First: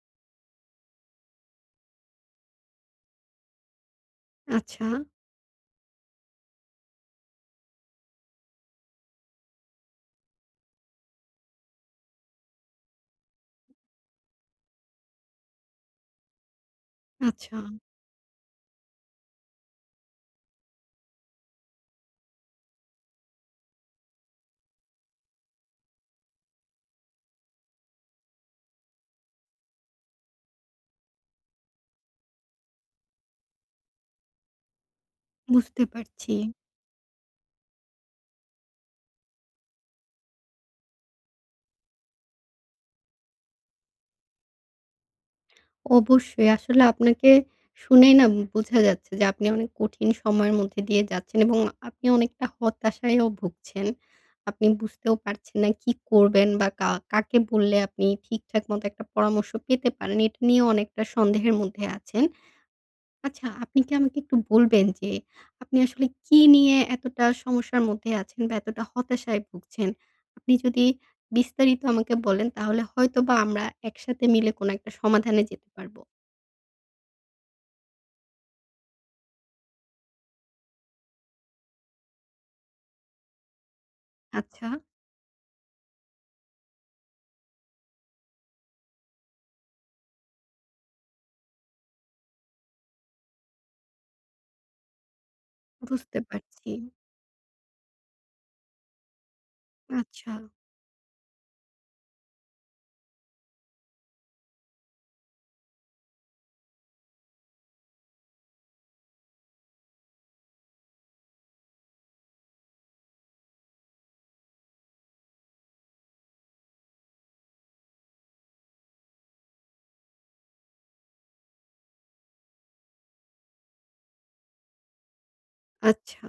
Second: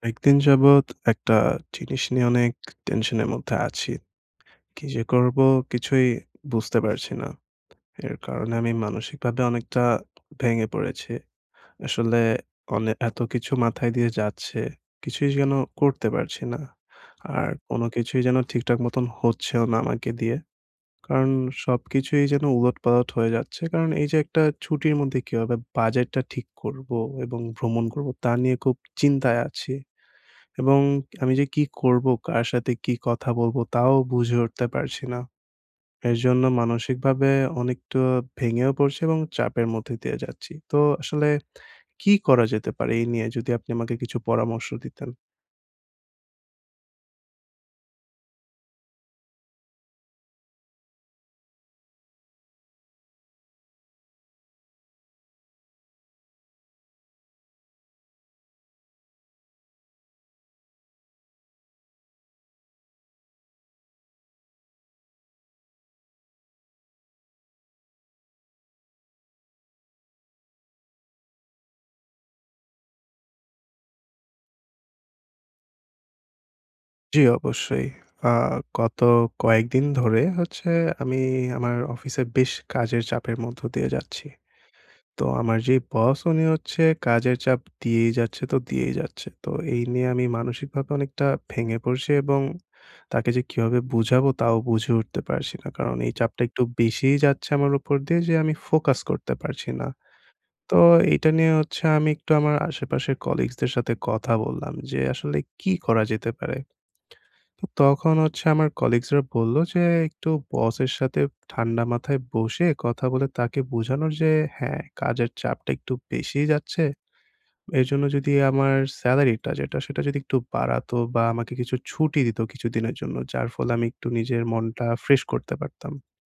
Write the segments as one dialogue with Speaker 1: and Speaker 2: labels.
Speaker 1: কয়েকদিন যাবৎ একটা জিনিস নিয়ে অনেক টেনশনের মধ্যে আছি। কি
Speaker 2: আচ্ছা,
Speaker 1: যে করব কিছুই বুঝতে পারছি না। এর কারণে আমি মানসিকভাবে অনেকটা ভেঙে পড়েছি। আসলে এত কিছু মাথায় দিয়ে যাচ্ছে, কিছুই যেন করতে পারছি না। আর
Speaker 2: আচ্ছা
Speaker 1: কোনো কিছুই যেন ঠিকঠাক মতন হচ্ছেও না আমাকে দিয়ে। কারণ সবকিছুই যেন উলটপালট হয়ে যাচ্ছে। কারণ এই যে একটা ছুটির মধ্যে কিভাবে বাজেটটা ঠিক করব এবং ভ্রমণ করব তা নিয়ে খুব চিন্তায় আছি। এবং আমি যে কি করব? কার সাথে কি কথা বলব? তাও বুঝে উঠতে পারছি না।
Speaker 2: বুঝতে
Speaker 1: এর
Speaker 2: পারছি।
Speaker 1: জন্য মানসিকভাবে অনেকটা ভেঙেও পড়ছি এবং চাপের মধ্যে দিয়ে যাচ্ছি। তো আসলে কি করা যেতে পারে এই নিয়ে যদি আপনি আমাকে কিছু পরামর্শ দিতেন?
Speaker 2: অবশ্যই আসলে আপনাকে শুনেই না বোঝা যাচ্ছে যে আপনি অনেক কঠিন সময়ের মধ্যে দিয়ে যাচ্ছেন এবং আপনি অনেকটা হতাশায়ও ভুগছেন। আপনি বুঝতেও পারছেন না কি করবেন বা কাকে বললে আপনি ঠিকঠাক মতো একটা পরামর্শ পেতে পারেন। এটা নিয়ে অনেকটা সন্দেহের মধ্যে আছেন। আচ্ছা, আপনি কি আমাকে একটু বলবেন যে আপনি আসলে কি নিয়ে এতটা সমস্যার মধ্যে আছেন বা এতটা হতাশায় ভুগছেন? আপনি যদি বিস্তারিত আমাকে বলেন, তাহলে হয়তোবা আমরা একসাথে মিলে কোনো একটা সমাধানে যেতে পারব।
Speaker 1: জি, অবশ্যই। আ গত কয়েকদিন ধরে হচ্ছে আমি আমার অফিসে বেশ কাজের চাপের মধ্য দিয়ে যাচ্ছি।
Speaker 2: আচ্ছা,
Speaker 1: তো আমার যে বস, উনি হচ্ছে কাজের চাপ দিয়েই যাচ্ছে তো দিয়েই যাচ্ছে। তো এই নিয়ে আমি মানসিকভাবে অনেকটা ভেঙে পড়ছি এবং তাকে যে কিভাবে বুঝাবো তাও বুঝে উঠতে পারছি না। কারণ এই
Speaker 2: বুঝতে
Speaker 1: চাপটা একটু
Speaker 2: পারছি।
Speaker 1: বেশিই যাচ্ছে আমার উপর দিয়ে, যে আমি ফোকাস করতে পারছি না।
Speaker 2: আচ্ছা,
Speaker 1: তো এইটা নিয়ে হচ্ছে আমি একটু আমার আশেপাশের কলিগস দের সাথে কথা বললাম যে আসলে কি করা যেতে পারে? তো তখন হচ্ছে আমার কলিগস রা বলল যে একটু বসের সাথে ঠান্ডা মাথায় বসে কথা বলে তাকে বোঝানোর, যে হ্যাঁ, কাজের চাপটা একটু বেশিই যাচ্ছে। এজন্য যদি আমার সেলারিটা, যেটা সেটা যদি একটু বাড়াতো, বা আমাকে কিছু ছুটি দিত কিছুদিনের জন্য, যার ফলে আমি একটু নিজের মনটা ফ্রেশ করতে পারতাম।
Speaker 2: আচ্ছা,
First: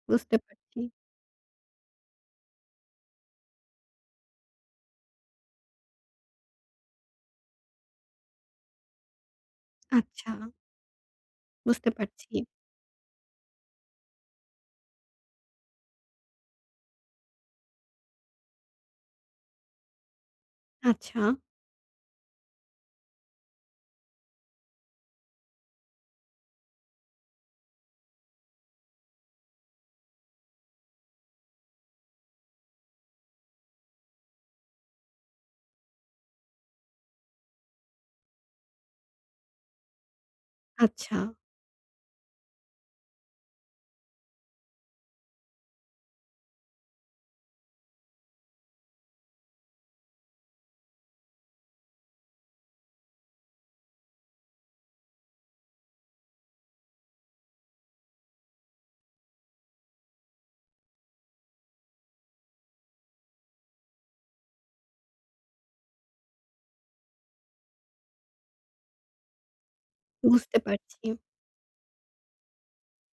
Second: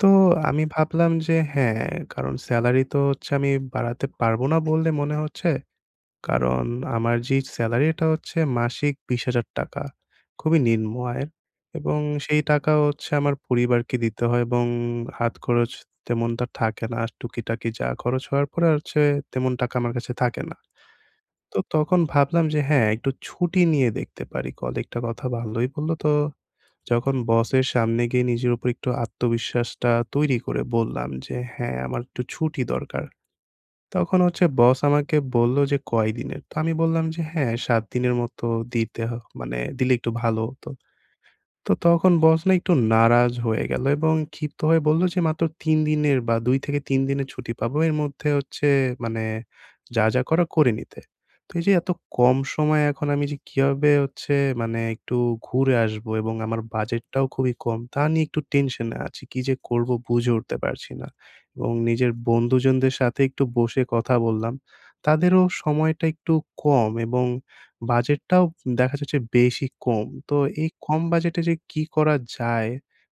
Speaker 1: তো
Speaker 2: বুঝতে
Speaker 1: আমি
Speaker 2: পারছি।
Speaker 1: ভাবলাম যে হ্যাঁ, কারণ সেলারি তো হচ্ছে আমি বাড়াতে পারব না বললে মনে হচ্ছে। কারণ আমার যে সেলারি, এটা হচ্ছে মাসিক ৳২০,০০০,
Speaker 2: আচ্ছা,
Speaker 1: খুবই নিম্ন আয়ের।
Speaker 2: বুঝতে
Speaker 1: এবং
Speaker 2: পারছি।
Speaker 1: সেই টাকা হচ্ছে আমার পরিবারকে দিতে হয় এবং হাত খরচ তেমনটা থাকে না। টুকিটাকি যা খরচ হওয়ার পরে হচ্ছে তেমন টাকা আমার কাছে থাকে না।
Speaker 2: আচ্ছা,
Speaker 1: তো তখন ভাবলাম যে হ্যাঁ, একটু ছুটি নিয়ে দেখতে পারি। কলিগটা কথা ভালোই বলল। তো যখন বসের সামনে গিয়ে নিজের উপর একটু আত্মবিশ্বাসটা তৈরি করে বললাম যে, "হ্যাঁ, আমার একটু ছুটি দরকার।" তখন হচ্ছে বস আমাকে বলল যে, "কয়দিনের?" তো আমি বললাম যে, "হ্যাঁ, ৭ দিনের মতো দিতে হ মানে দিলে একটু ভালো হত।"
Speaker 2: আচ্ছা,
Speaker 1: তো তখন বস না একটু নারাজ হয়ে গেল এবং ক্ষিপ্ত হয়ে বলল যে মাত্র ৩ দিনের বা ২ থেকে ৩ দিনের ছুটি পাবো। এর মধ্যে হচ্ছে মানে যা, যা করার করে নিতে। তো এই যে এত কম সময়ে এখন আমি যে কিভাবে হচ্ছে মানে একটু ঘুরে আসবো, এবং আমার বাজেটটাও খুবই কম, তা নিয়ে একটু টেনশনে আছি। কি যে করব বুঝে উঠতে পারছি না। এবং নিজের বন্ধুজনদের সাথে একটু বসে কথা বললাম। তাদেরও সময়টা একটু কম এবং বাজেটটাও দেখা যাচ্ছে বেশি কম। তো
Speaker 2: বুঝতে
Speaker 1: এই
Speaker 2: পারছি।
Speaker 1: কম বাজেটে যে কি করা যায়,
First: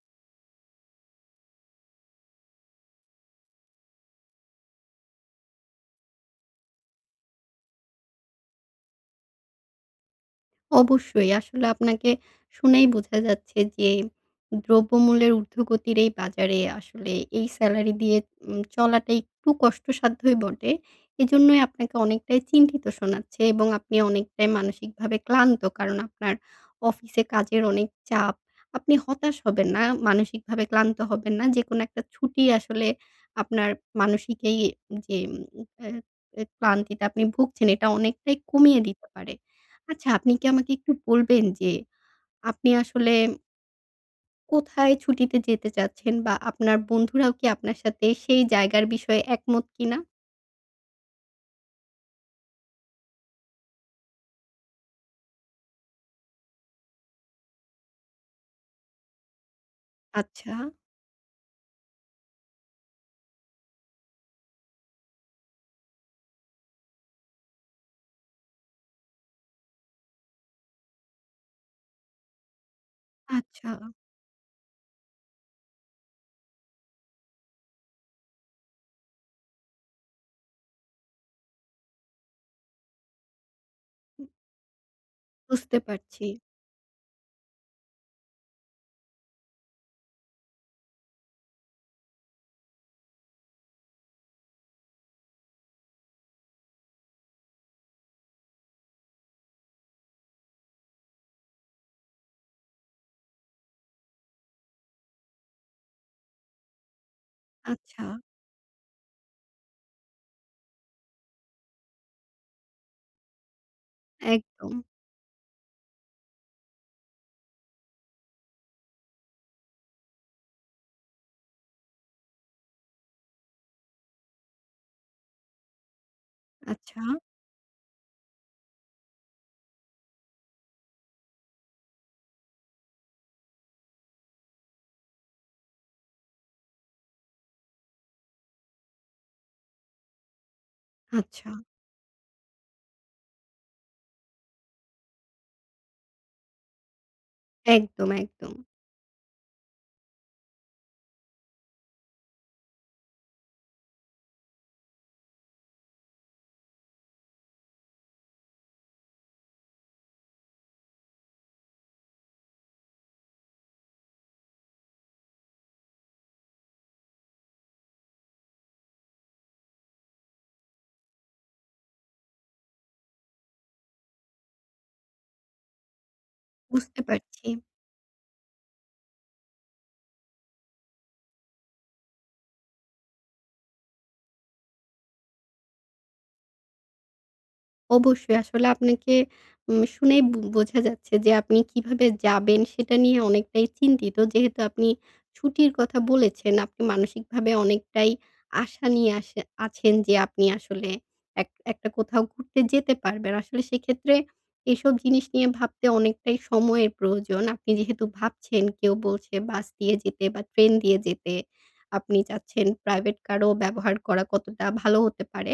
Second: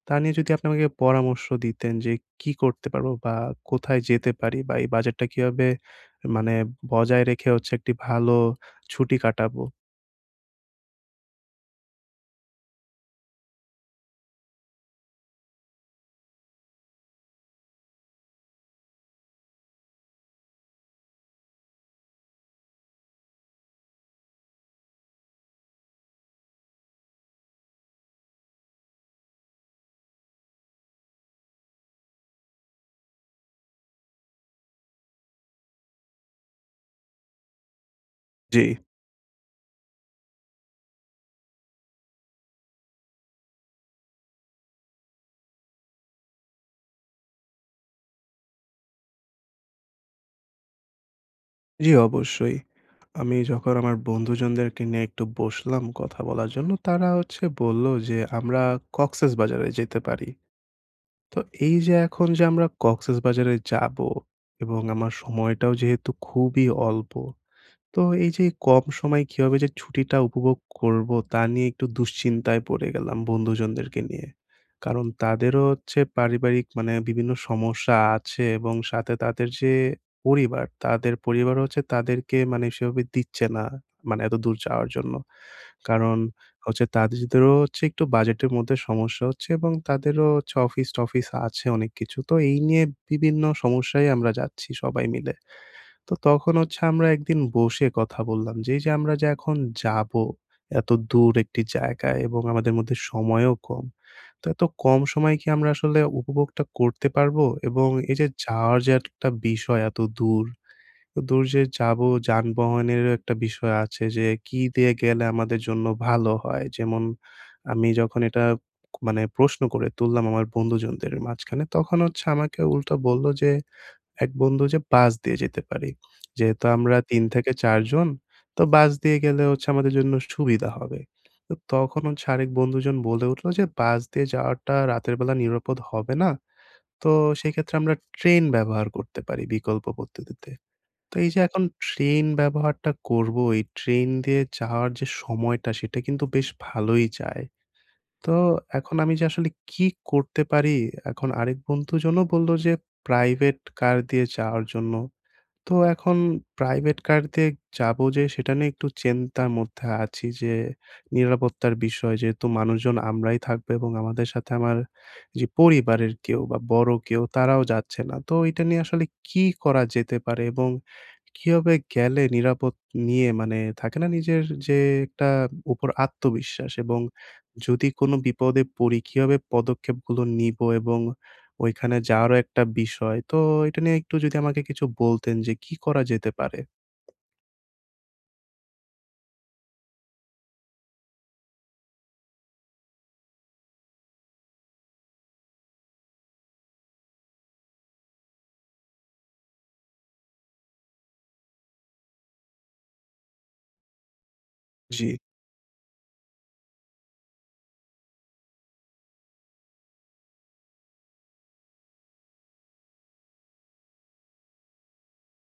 Speaker 1: তা নিয়ে যদি আপনি আমাকে পরামর্শ দিতেন, যে কি করতে পারবো বা কোথায় যেতে পারি, বা এই বাজেটটা কিভাবে মানে বজায় রেখে হচ্ছে একটি ভালো ছুটি কাটাবো?
Speaker 2: অবশ্যই। আসলে আপনাকে শুনেই বোঝা যাচ্ছে যে দ্রব্যমূল্যের ঊর্ধ্বগতির এই বাজারে আসলে এই সেলারি দিয়ে চলাটা একটু কষ্টসাধ্যই বটে। এজন্যই আপনাকে অনেকটাই চিন্তিত শোনাচ্ছে এবং আপনি অনেকটাই মানসিকভাবে ক্লান্ত। কারণ আপনার অফিসে কাজের অনেক চাপ। আপনি হতাশ হবেন না, মানসিকভাবে ক্লান্ত হবেন না। যেকোনো একটা ছুটি আসলে আপনার মানসিক এই যে, এ এ ক্লান্তিতে আপনি ভুগছেন এটা অনেকটাই
Speaker 1: জি,
Speaker 2: কমিয়ে দিতে পারে। আচ্ছা, আপনি কি আমাকে একটু বলবেন যে আপনি আসলে কোথায় ছুটিতে যেতে চাচ্ছেন? বা আপনার বন্ধুরাও কি আপনার সাথে সেই জায়গার বিষয়ে একমত কিনা?
Speaker 1: জি অবশ্যই। আমি যখন আমার বন্ধুজনদেরকে নিয়ে একটু বসলাম কথা বলার জন্য, তারা হচ্ছে বলল যে আমরা কক্সেস বাজারে যেতে পারি।
Speaker 2: আচ্ছা,
Speaker 1: তো এই যে এখন যে আমরা কক্সেসবাজারে যাবো এবং আমার সময়টাও যেহেতু খুবই অল্প। তো এই যে কম সময়ে কিভাবে যে ছুটিটা উপভোগ করব তা নিয়ে একটু দুশ্চিন্তায় পড়ে গেলাম
Speaker 2: আচ্ছা,
Speaker 1: বন্ধুজনদেরকে নিয়ে। কারণ তাদেরও হচ্ছে পারিবারিক মানে বিভিন্ন সমস্যা আছে, এবং সাথে তাদের যে পরিবার, তাদের পরিবারও হচ্ছে তাদেরকে মানে সেভাবে দিচ্ছে না মানে এতদূর যাওয়ার জন্য।
Speaker 2: বুঝতে
Speaker 1: কারণ
Speaker 2: পারছি।
Speaker 1: হচ্ছে তাদেরও হচ্ছে একটু বাজেটের মধ্যে সমস্যা হচ্ছে, এবং তাদেরও হচ্ছে অফিস-টফিস আছে অনেক কিছু। তো এই নিয়ে বিভিন্ন সমস্যায় আমরা যাচ্ছি সবাই মিলে। তো তখন হচ্ছে আমরা একদিন বসে কথা বললাম যে, এই যে আমরা যে এখন যাবো এত দূর একটি জায়গায়, এবং আমাদের মধ্যে সময়ও কম। তো এত কম সময়ে কি আমরা আসলে উপভোগটা করতে পারবো? এবং
Speaker 2: আচ্ছা,
Speaker 1: এই যে যাওয়ার যে একটা বিষয় এত দূর, তো দূর যে যাবো, যানবাহনেরও একটা বিষয় আছে যে কি
Speaker 2: একদম।
Speaker 1: দিয়ে গেলে আমাদের জন্য ভালো হয়? যেমন আমি যখন এটা মানে প্রশ্ন করে তুললাম আমার বন্ধুজনদের মাঝখানে, তখন হচ্ছে আমাকে উল্টা বলল যে এক বন্ধু যে বাস দিয়ে যেতে পারি। যেহেতু আমরা
Speaker 2: আচ্ছা,
Speaker 1: ৩ থেকে ৪ জন, তো বাস দিয়ে গেলে হচ্ছে আমাদের জন্য সুবিধা হবে। তো তখন হচ্ছে আরেক বন্ধুজন বলে উঠলো যে, "বাস দিয়ে যাওয়াটা রাতের বেলা নিরাপদ হবে না। তো সেক্ষেত্রে আমরা ট্রেন ব্যবহার করতে পারি বিকল্প পদ্ধতিতে।" তো এই যে
Speaker 2: আচ্ছা,
Speaker 1: এখন ট্রেন ব্যবহারটা করবো, এই ট্রেন দিয়ে যাওয়ার যে সময়টা সেটা কিন্তু বেশ ভালোই যায়।
Speaker 2: একদম,
Speaker 1: তো
Speaker 2: একদম।
Speaker 1: এখন আমি যে আসলে কি করতে পারি? এখন আরেক বন্ধুজনও বলল যে, "প্রাইভেট কার দিয়ে যাওয়ার জন্য।" তো এখন প্রাইভেট কার দিয়ে যাবো, যে সেটা নিয়ে একটু চিন্তার মধ্যে আছি, যে নিরাপত্তার বিষয়, যেহেতু মানুষজন আমরাই থাকবো এবং আমাদের সাথে আমার যে পরিবারের কেউ বা বড় কেউ তারাও যাচ্ছে না। তো এটা নিয়ে আসলে কি করা যেতে পারে, এবং কিভাবে গেলে নিরাপদ নিয়ে মানে থাকে না নিজের যে একটা উপর আত্মবিশ্বাস,
Speaker 2: বুঝতে
Speaker 1: এবং
Speaker 2: পারছি।
Speaker 1: যদি কোনো বিপদে পড়ি কিভাবে পদক্ষেপগুলো নিবো, এবং ওইখানে যাওয়ারও একটা বিষয়। তো এটা নিয়ে একটু যদি আমাকে কিছু বলতেন যে কি করা যেতে পারে?
Speaker 2: অবশ্যই। আসলে আপনাকে শুনেই বোঝা যাচ্ছে যে আপনি কিভাবে যাবেন সেটা নিয়ে অনেকটাই চিন্তিত। যেহেতু আপনি ছুটির কথা বলেছেন, আপনি মানসিকভাবে অনেকটাই আশা নিয়ে আছেন যে আপনি আসলে একটা কোথাও ঘুরতে যেতে পারবেন। আসলে সেক্ষেত্রে এসব
Speaker 1: জি,
Speaker 2: জিনিস নিয়ে ভাবতে অনেকটাই সময়ের প্রয়োজন। আপনি যেহেতু ভাবছেন কেউ বলছে বাস দিয়ে যেতে বা ট্রেন দিয়ে যেতে, আপনি চাচ্ছেন প্রাইভেট কারও ব্যবহার করা কতটা ভালো হতে পারে।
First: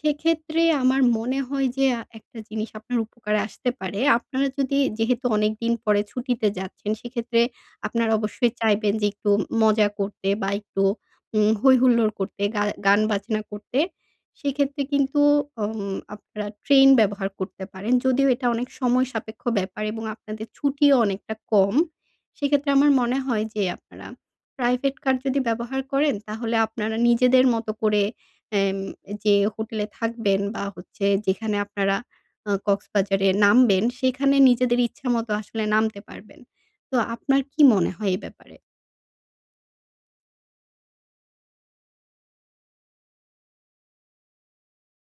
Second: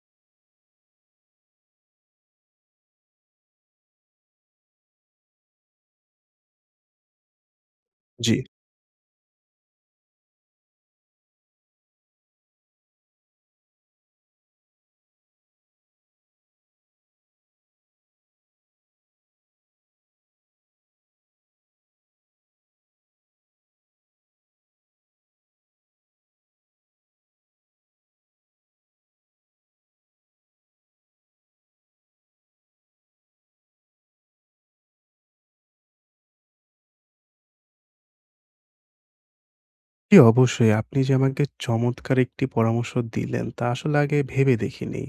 Speaker 2: সেক্ষেত্রে আমার মনে হয় যে একটা জিনিস আপনার উপকারে আসতে পারে। আপনারা যদি যেহেতু অনেকদিন পরে ছুটিতে যাচ্ছেন, সেক্ষেত্রে আপনারা
Speaker 1: জি।
Speaker 2: অবশ্যই চাইবেন যে একটু মজা করতে বা একটু হৈ-হুল্লোড় করতে, গান-বাজনা করতে। সেক্ষেত্রে কিন্তু আপনারা ট্রেন ব্যবহার করতে পারেন। যদিও এটা অনেক সময় সাপেক্ষ ব্যাপার এবং আপনাদের ছুটিও অনেকটা কম। সেক্ষেত্রে আমার মনে হয় যে আপনারা প্রাইভেট কার যদি ব্যবহার করেন, তাহলে আপনারা নিজেদের মতো করে এম যে হোটেলে থাকবেন বা হচ্ছে যেখানে আপনারা কক্সবাজারে নামবেন, সেখানে নিজেদের ইচ্ছামতো আসলে নামতে পারবেন। তো আপনার কি মনে হয় এই ব্যাপারে?
Speaker 1: জি, অবশ্যই। আপনি যে আমাকে চমৎকার একটি পরামর্শ দিলেন তা আসলে আগে ভেবে দেখিনি।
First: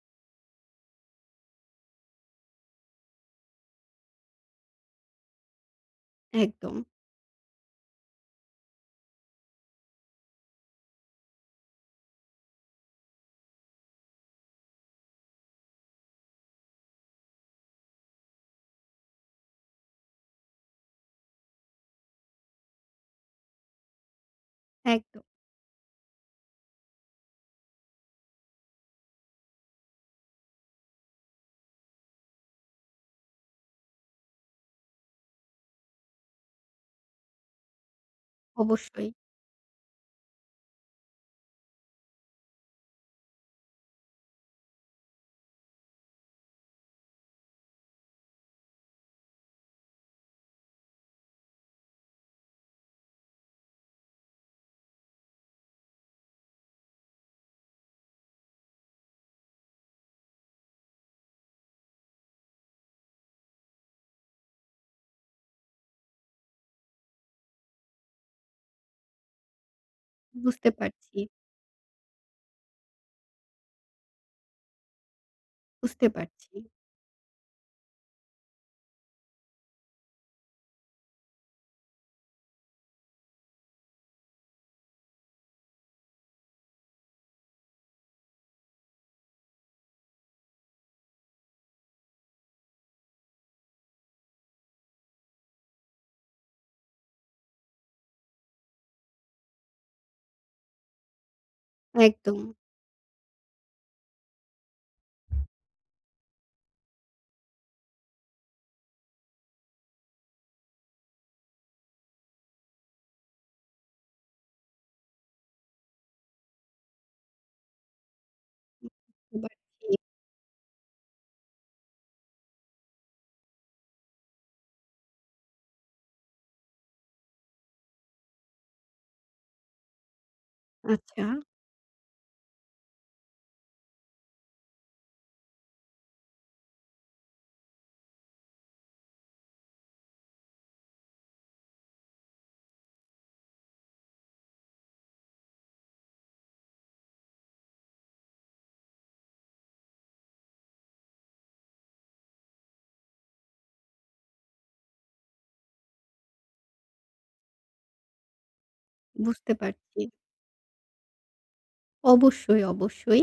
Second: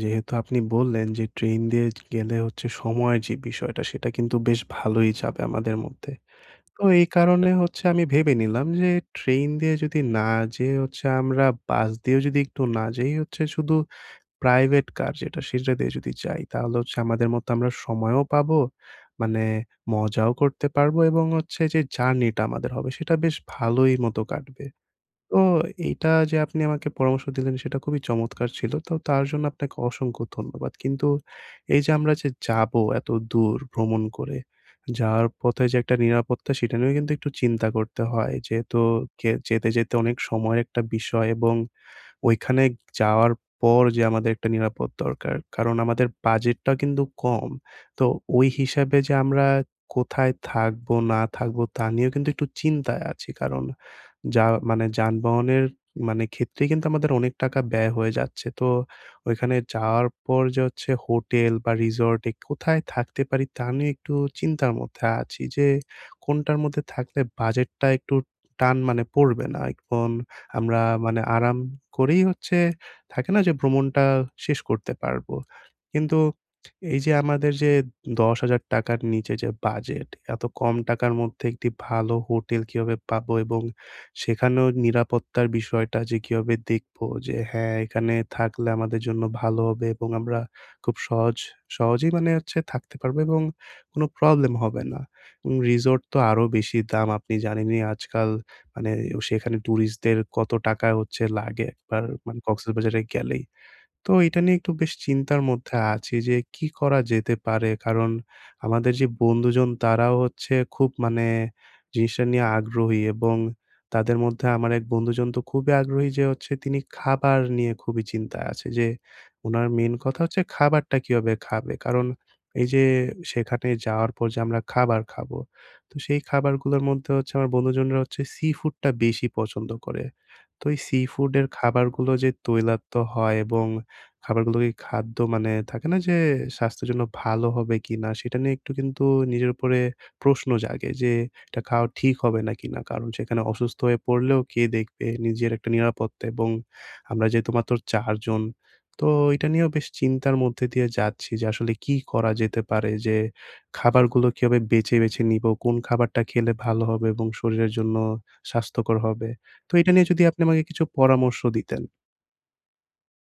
Speaker 1: যেহেতু আপনি বললেন যে ট্রেন দিয়ে গেলে হচ্ছে সময়ের যে বিষয়টা সেটা কিন্তু বেশ ভালোই যাবে আমাদের মধ্যে।
Speaker 2: একদম,
Speaker 1: তো এই কারণে হচ্ছে আমি ভেবে নিলাম যে ট্রেন দিয়ে যদি না যেয়ে হচ্ছে আমরা বাস দিয়েও যদি একটু না যেয়েই হচ্ছে, শুধু প্রাইভেট কার যেটা সেটা দিয়ে যদি যাই, তাহলে হচ্ছে আমাদের মতো আমরা সময়ও পাবো, মানে মজাও করতে পারবো, এবং হচ্ছে যে জার্নিটা আমাদের হবে সেটা বেশ ভালোই মতো কাটবে।
Speaker 2: একদম।
Speaker 1: তো এইটা যে আপনি আমাকে পরামর্শ দিলেন সেটা খুবই চমৎকার ছিল। তো তার জন্য আপনাকে অসংখ্য ধন্যবাদ। কিন্তু এই যে আমরা যে যাবো এত দূর ভ্রমণ করে, যাওয়ার পথে যে একটা নিরাপত্তা, সেটা নিয়েও কিন্তু একটু চিন্তা করতে হয়। যেহেতু
Speaker 2: অবশ্যই।
Speaker 1: যেতে, যেতে অনেক সময়ের একটা বিষয়, এবং ওইখানে যাওয়ার পর যে আমাদের একটা নিরাপদ দরকার। কারণ আমাদের বাজেটটা কিন্তু কম। তো ওই হিসাবে যে আমরা কোথায় থাকবো, না থাকবো, তা নিয়েও কিন্তু একটু চিন্তায় আছি। কারণ যা মানে যানবাহনের মানে ক্ষেত্রেই কিন্তু আমাদের অনেক টাকা ব্যয় হয়ে যাচ্ছে। তো ওইখানে যাওয়ার পর যে হচ্ছে হোটেল বা রিসর্টে কোথায় থাকতে পারি তা নিয়ে একটু চিন্তার মধ্যে আছি, যে কোনটার মধ্যে থাকলে বাজেটটা একটু টান মানে পড়বে না। এখন
Speaker 2: বুঝতে
Speaker 1: আমরা
Speaker 2: পারছি,
Speaker 1: মানে আরাম করেই হচ্ছে থাকে না যে ভ্রমণটা শেষ করতে পারবো।
Speaker 2: বুঝতে
Speaker 1: কিন্তু
Speaker 2: পারছি।
Speaker 1: এই যে আমাদের যে ৳১০,০০০ র নিচে যে বাজেট, এত কম টাকার মধ্যে একটি ভালো হোটেল কিভাবে পাবো, এবং সেখানেও নিরাপত্তার বিষয়টা যে কিভাবে দেখবো যে হ্যাঁ, এখানে থাকলে আমাদের জন্য ভালো হবে এবং আমরা খুব সহজেই মানে হচ্ছে থাকতে পারবো এবং কোনো প্রবলেম হবে না। রিসোর্ট তো আরো বেশি দাম, আপনি জানেনই আজকাল, মানে সেখানে টুরিস্টদের কত টাকা হচ্ছে লাগে একবার
Speaker 2: একদম।
Speaker 1: মানে কক্সবাজারে গেলেই। তো এটা নিয়ে একটু বেশ চিন্তার মধ্যে আছি যে কি করা যেতে পারে? কারণ আমাদের যে বন্ধুজন, তারাও হচ্ছে খুব মানে জিনিসটা নিয়ে আগ্রহী, এবং তাদের মধ্যে আমার এক বন্ধুজন তো খুবই আগ্রহী, যে হচ্ছে তিনি খাবার নিয়ে খুবই চিন্তায় আছে, যে
Speaker 2: বুঝতে
Speaker 1: উনার মেইন
Speaker 2: পারছি।
Speaker 1: কথা হচ্ছে খাবারটা কিভাবে খাবে? কারণ এই যে সেখানে যাওয়ার পর যে আমরা খাবার খাবো, তো সেই খাবারগুলোর মধ্যে হচ্ছে আমার বন্ধুজনরা হচ্ছে সি-ফুডটা বেশি পছন্দ করে। তো এই
Speaker 2: আচ্ছা,
Speaker 1: সি-ফুডের খাবারগুলো যে তৈলাক্ত হয়, এবং খাবারগুলো কি খাদ্য মানে থাকে না যে স্বাস্থ্যের জন্য ভালো হবে কিনা? সেটা নিয়ে একটু কিন্তু নিজের উপরে প্রশ্ন জাগে যে এটা খাওয়া ঠিক হবে না কিনা? কারণ সেখানে অসুস্থ হয়ে পড়লেও কে দেখবে? নিজের একটা নিরাপত্তা, এবং আমরা যেহেতু মাত্র ৪ জন। তো এটা নিয়েও বেশ চিন্তার মধ্যে দিয়ে যাচ্ছি যে আসলে কি করা যেতে পারে? যে খাবারগুলো কিভাবে বেছে, বেছে নিবো? কোন খাবারটা খেলে ভালো হবে এবং শরীরের জন্য স্বাস্থ্যকর হবে?
Speaker 2: বুঝতে
Speaker 1: তো এটা
Speaker 2: পারছি।
Speaker 1: নিয়ে যদি আপনি আমাকে কিছু পরামর্শ দিতেন।
Speaker 2: অবশ্যই, অবশ্যই।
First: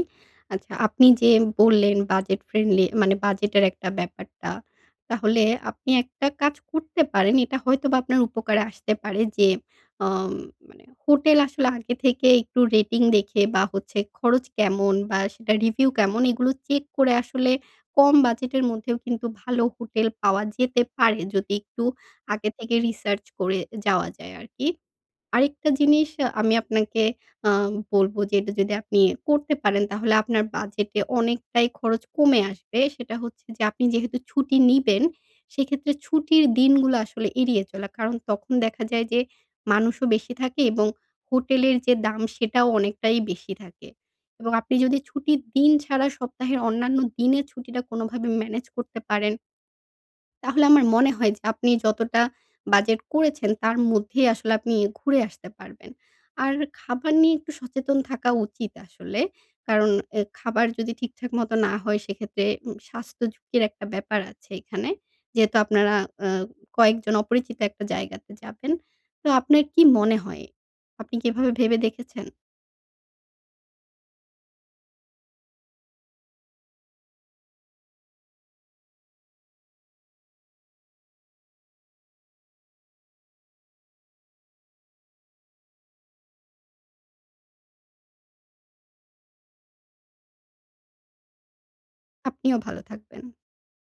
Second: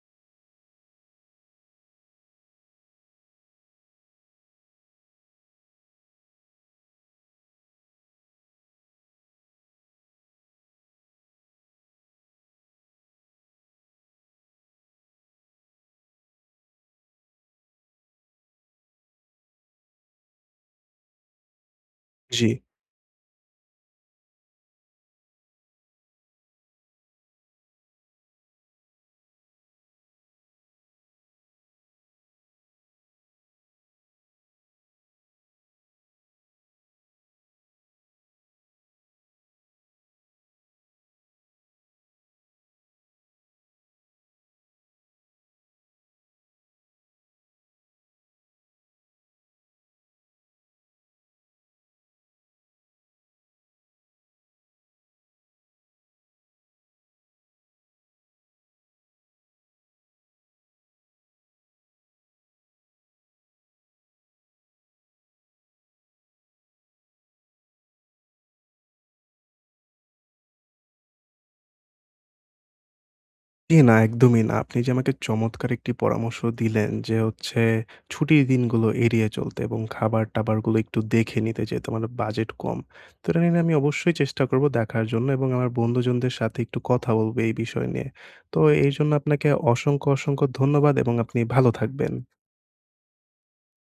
Speaker 2: আচ্ছা, আপনি যে বললেন বাজেট ফ্রেন্ডলি মানে বাজেটের একটা ব্যাপারটা। তাহলে আপনি একটা কাজ করতে পারেন। এটা হয়তোবা আপনার উপকারে আসতে পারে যে আম মানে হোটেল আসলে আগে থেকে একটু রেটিং দেখে বা হচ্ছে খরচ কেমন বা সেটা রিভিউ কেমন এগুলো চেক করে আসলে কম বাজেটের মধ্যেও কিন্তু ভালো হোটেল পাওয়া যেতে পারে যদি একটু
Speaker 1: জি।
Speaker 2: আগে থেকে রিসার্চ করে যাওয়া যায় আরকি। আরেকটা জিনিস আমি আপনাকে আ বলব যে এটা যদি আপনি করতে পারেন তাহলে আপনার বাজেটে অনেকটাই খরচ কমে আসবে। সেটা হচ্ছে যে আপনি যেহেতু ছুটি নিবেন, সেক্ষেত্রে ছুটির দিনগুলো আসলে এড়িয়ে চলা। কারণ তখন দেখা যায় যে মানুষও বেশি থাকে এবং হোটেলের যে দাম সেটাও অনেকটাই বেশি থাকে। এবং আপনি যদি ছুটির দিন ছাড়া সপ্তাহের অন্যান্য দিনে ছুটিটা কোনোভাবে ম্যানেজ করতে পারেন তাহলে আমার মনে হয় যে আপনি যতটা বাজেট করেছেন তার মধ্যেই আসলে আপনি ঘুরে আসতে পারবেন। আর খাবার নিয়ে একটু সচেতন থাকা উচিত আসলে। কারণ খাবার যদি ঠিকঠাক মতো না হয় সেক্ষেত্রে স্বাস্থ্য ঝুঁকির একটা ব্যাপার আছে এখানে। যেহেতু আপনারা আ কয়েকজন অপরিচিত একটা জায়গাতে যাবেন। তো আপনার কি মনে হয়? আপনি কি এভাবে ভেবে দেখেছেন?
Speaker 1: জি, না, একদমই না। আপনি যে আমাকে চমৎকার একটি পরামর্শ দিলেন যে হচ্ছে ছুটির দিনগুলো এড়িয়ে চলতে এবং খাবার-টাবারগুলো একটু দেখে নিতে, যেহেতু আমার বাজেট কম। তো এটা নিয়ে আমি অবশ্যই চেষ্টা করব দেখার জন্য, এবং আমার বন্ধুজনদের সাথে একটু কথা বলব এই বিষয় নিয়ে। তো এইজন্য আপনাকে অসংখ্য, অসংখ্য ধন্যবাদ এবং আপনি ভালো থাকবেন।
Speaker 2: আপনিও ভালো থাকবেন।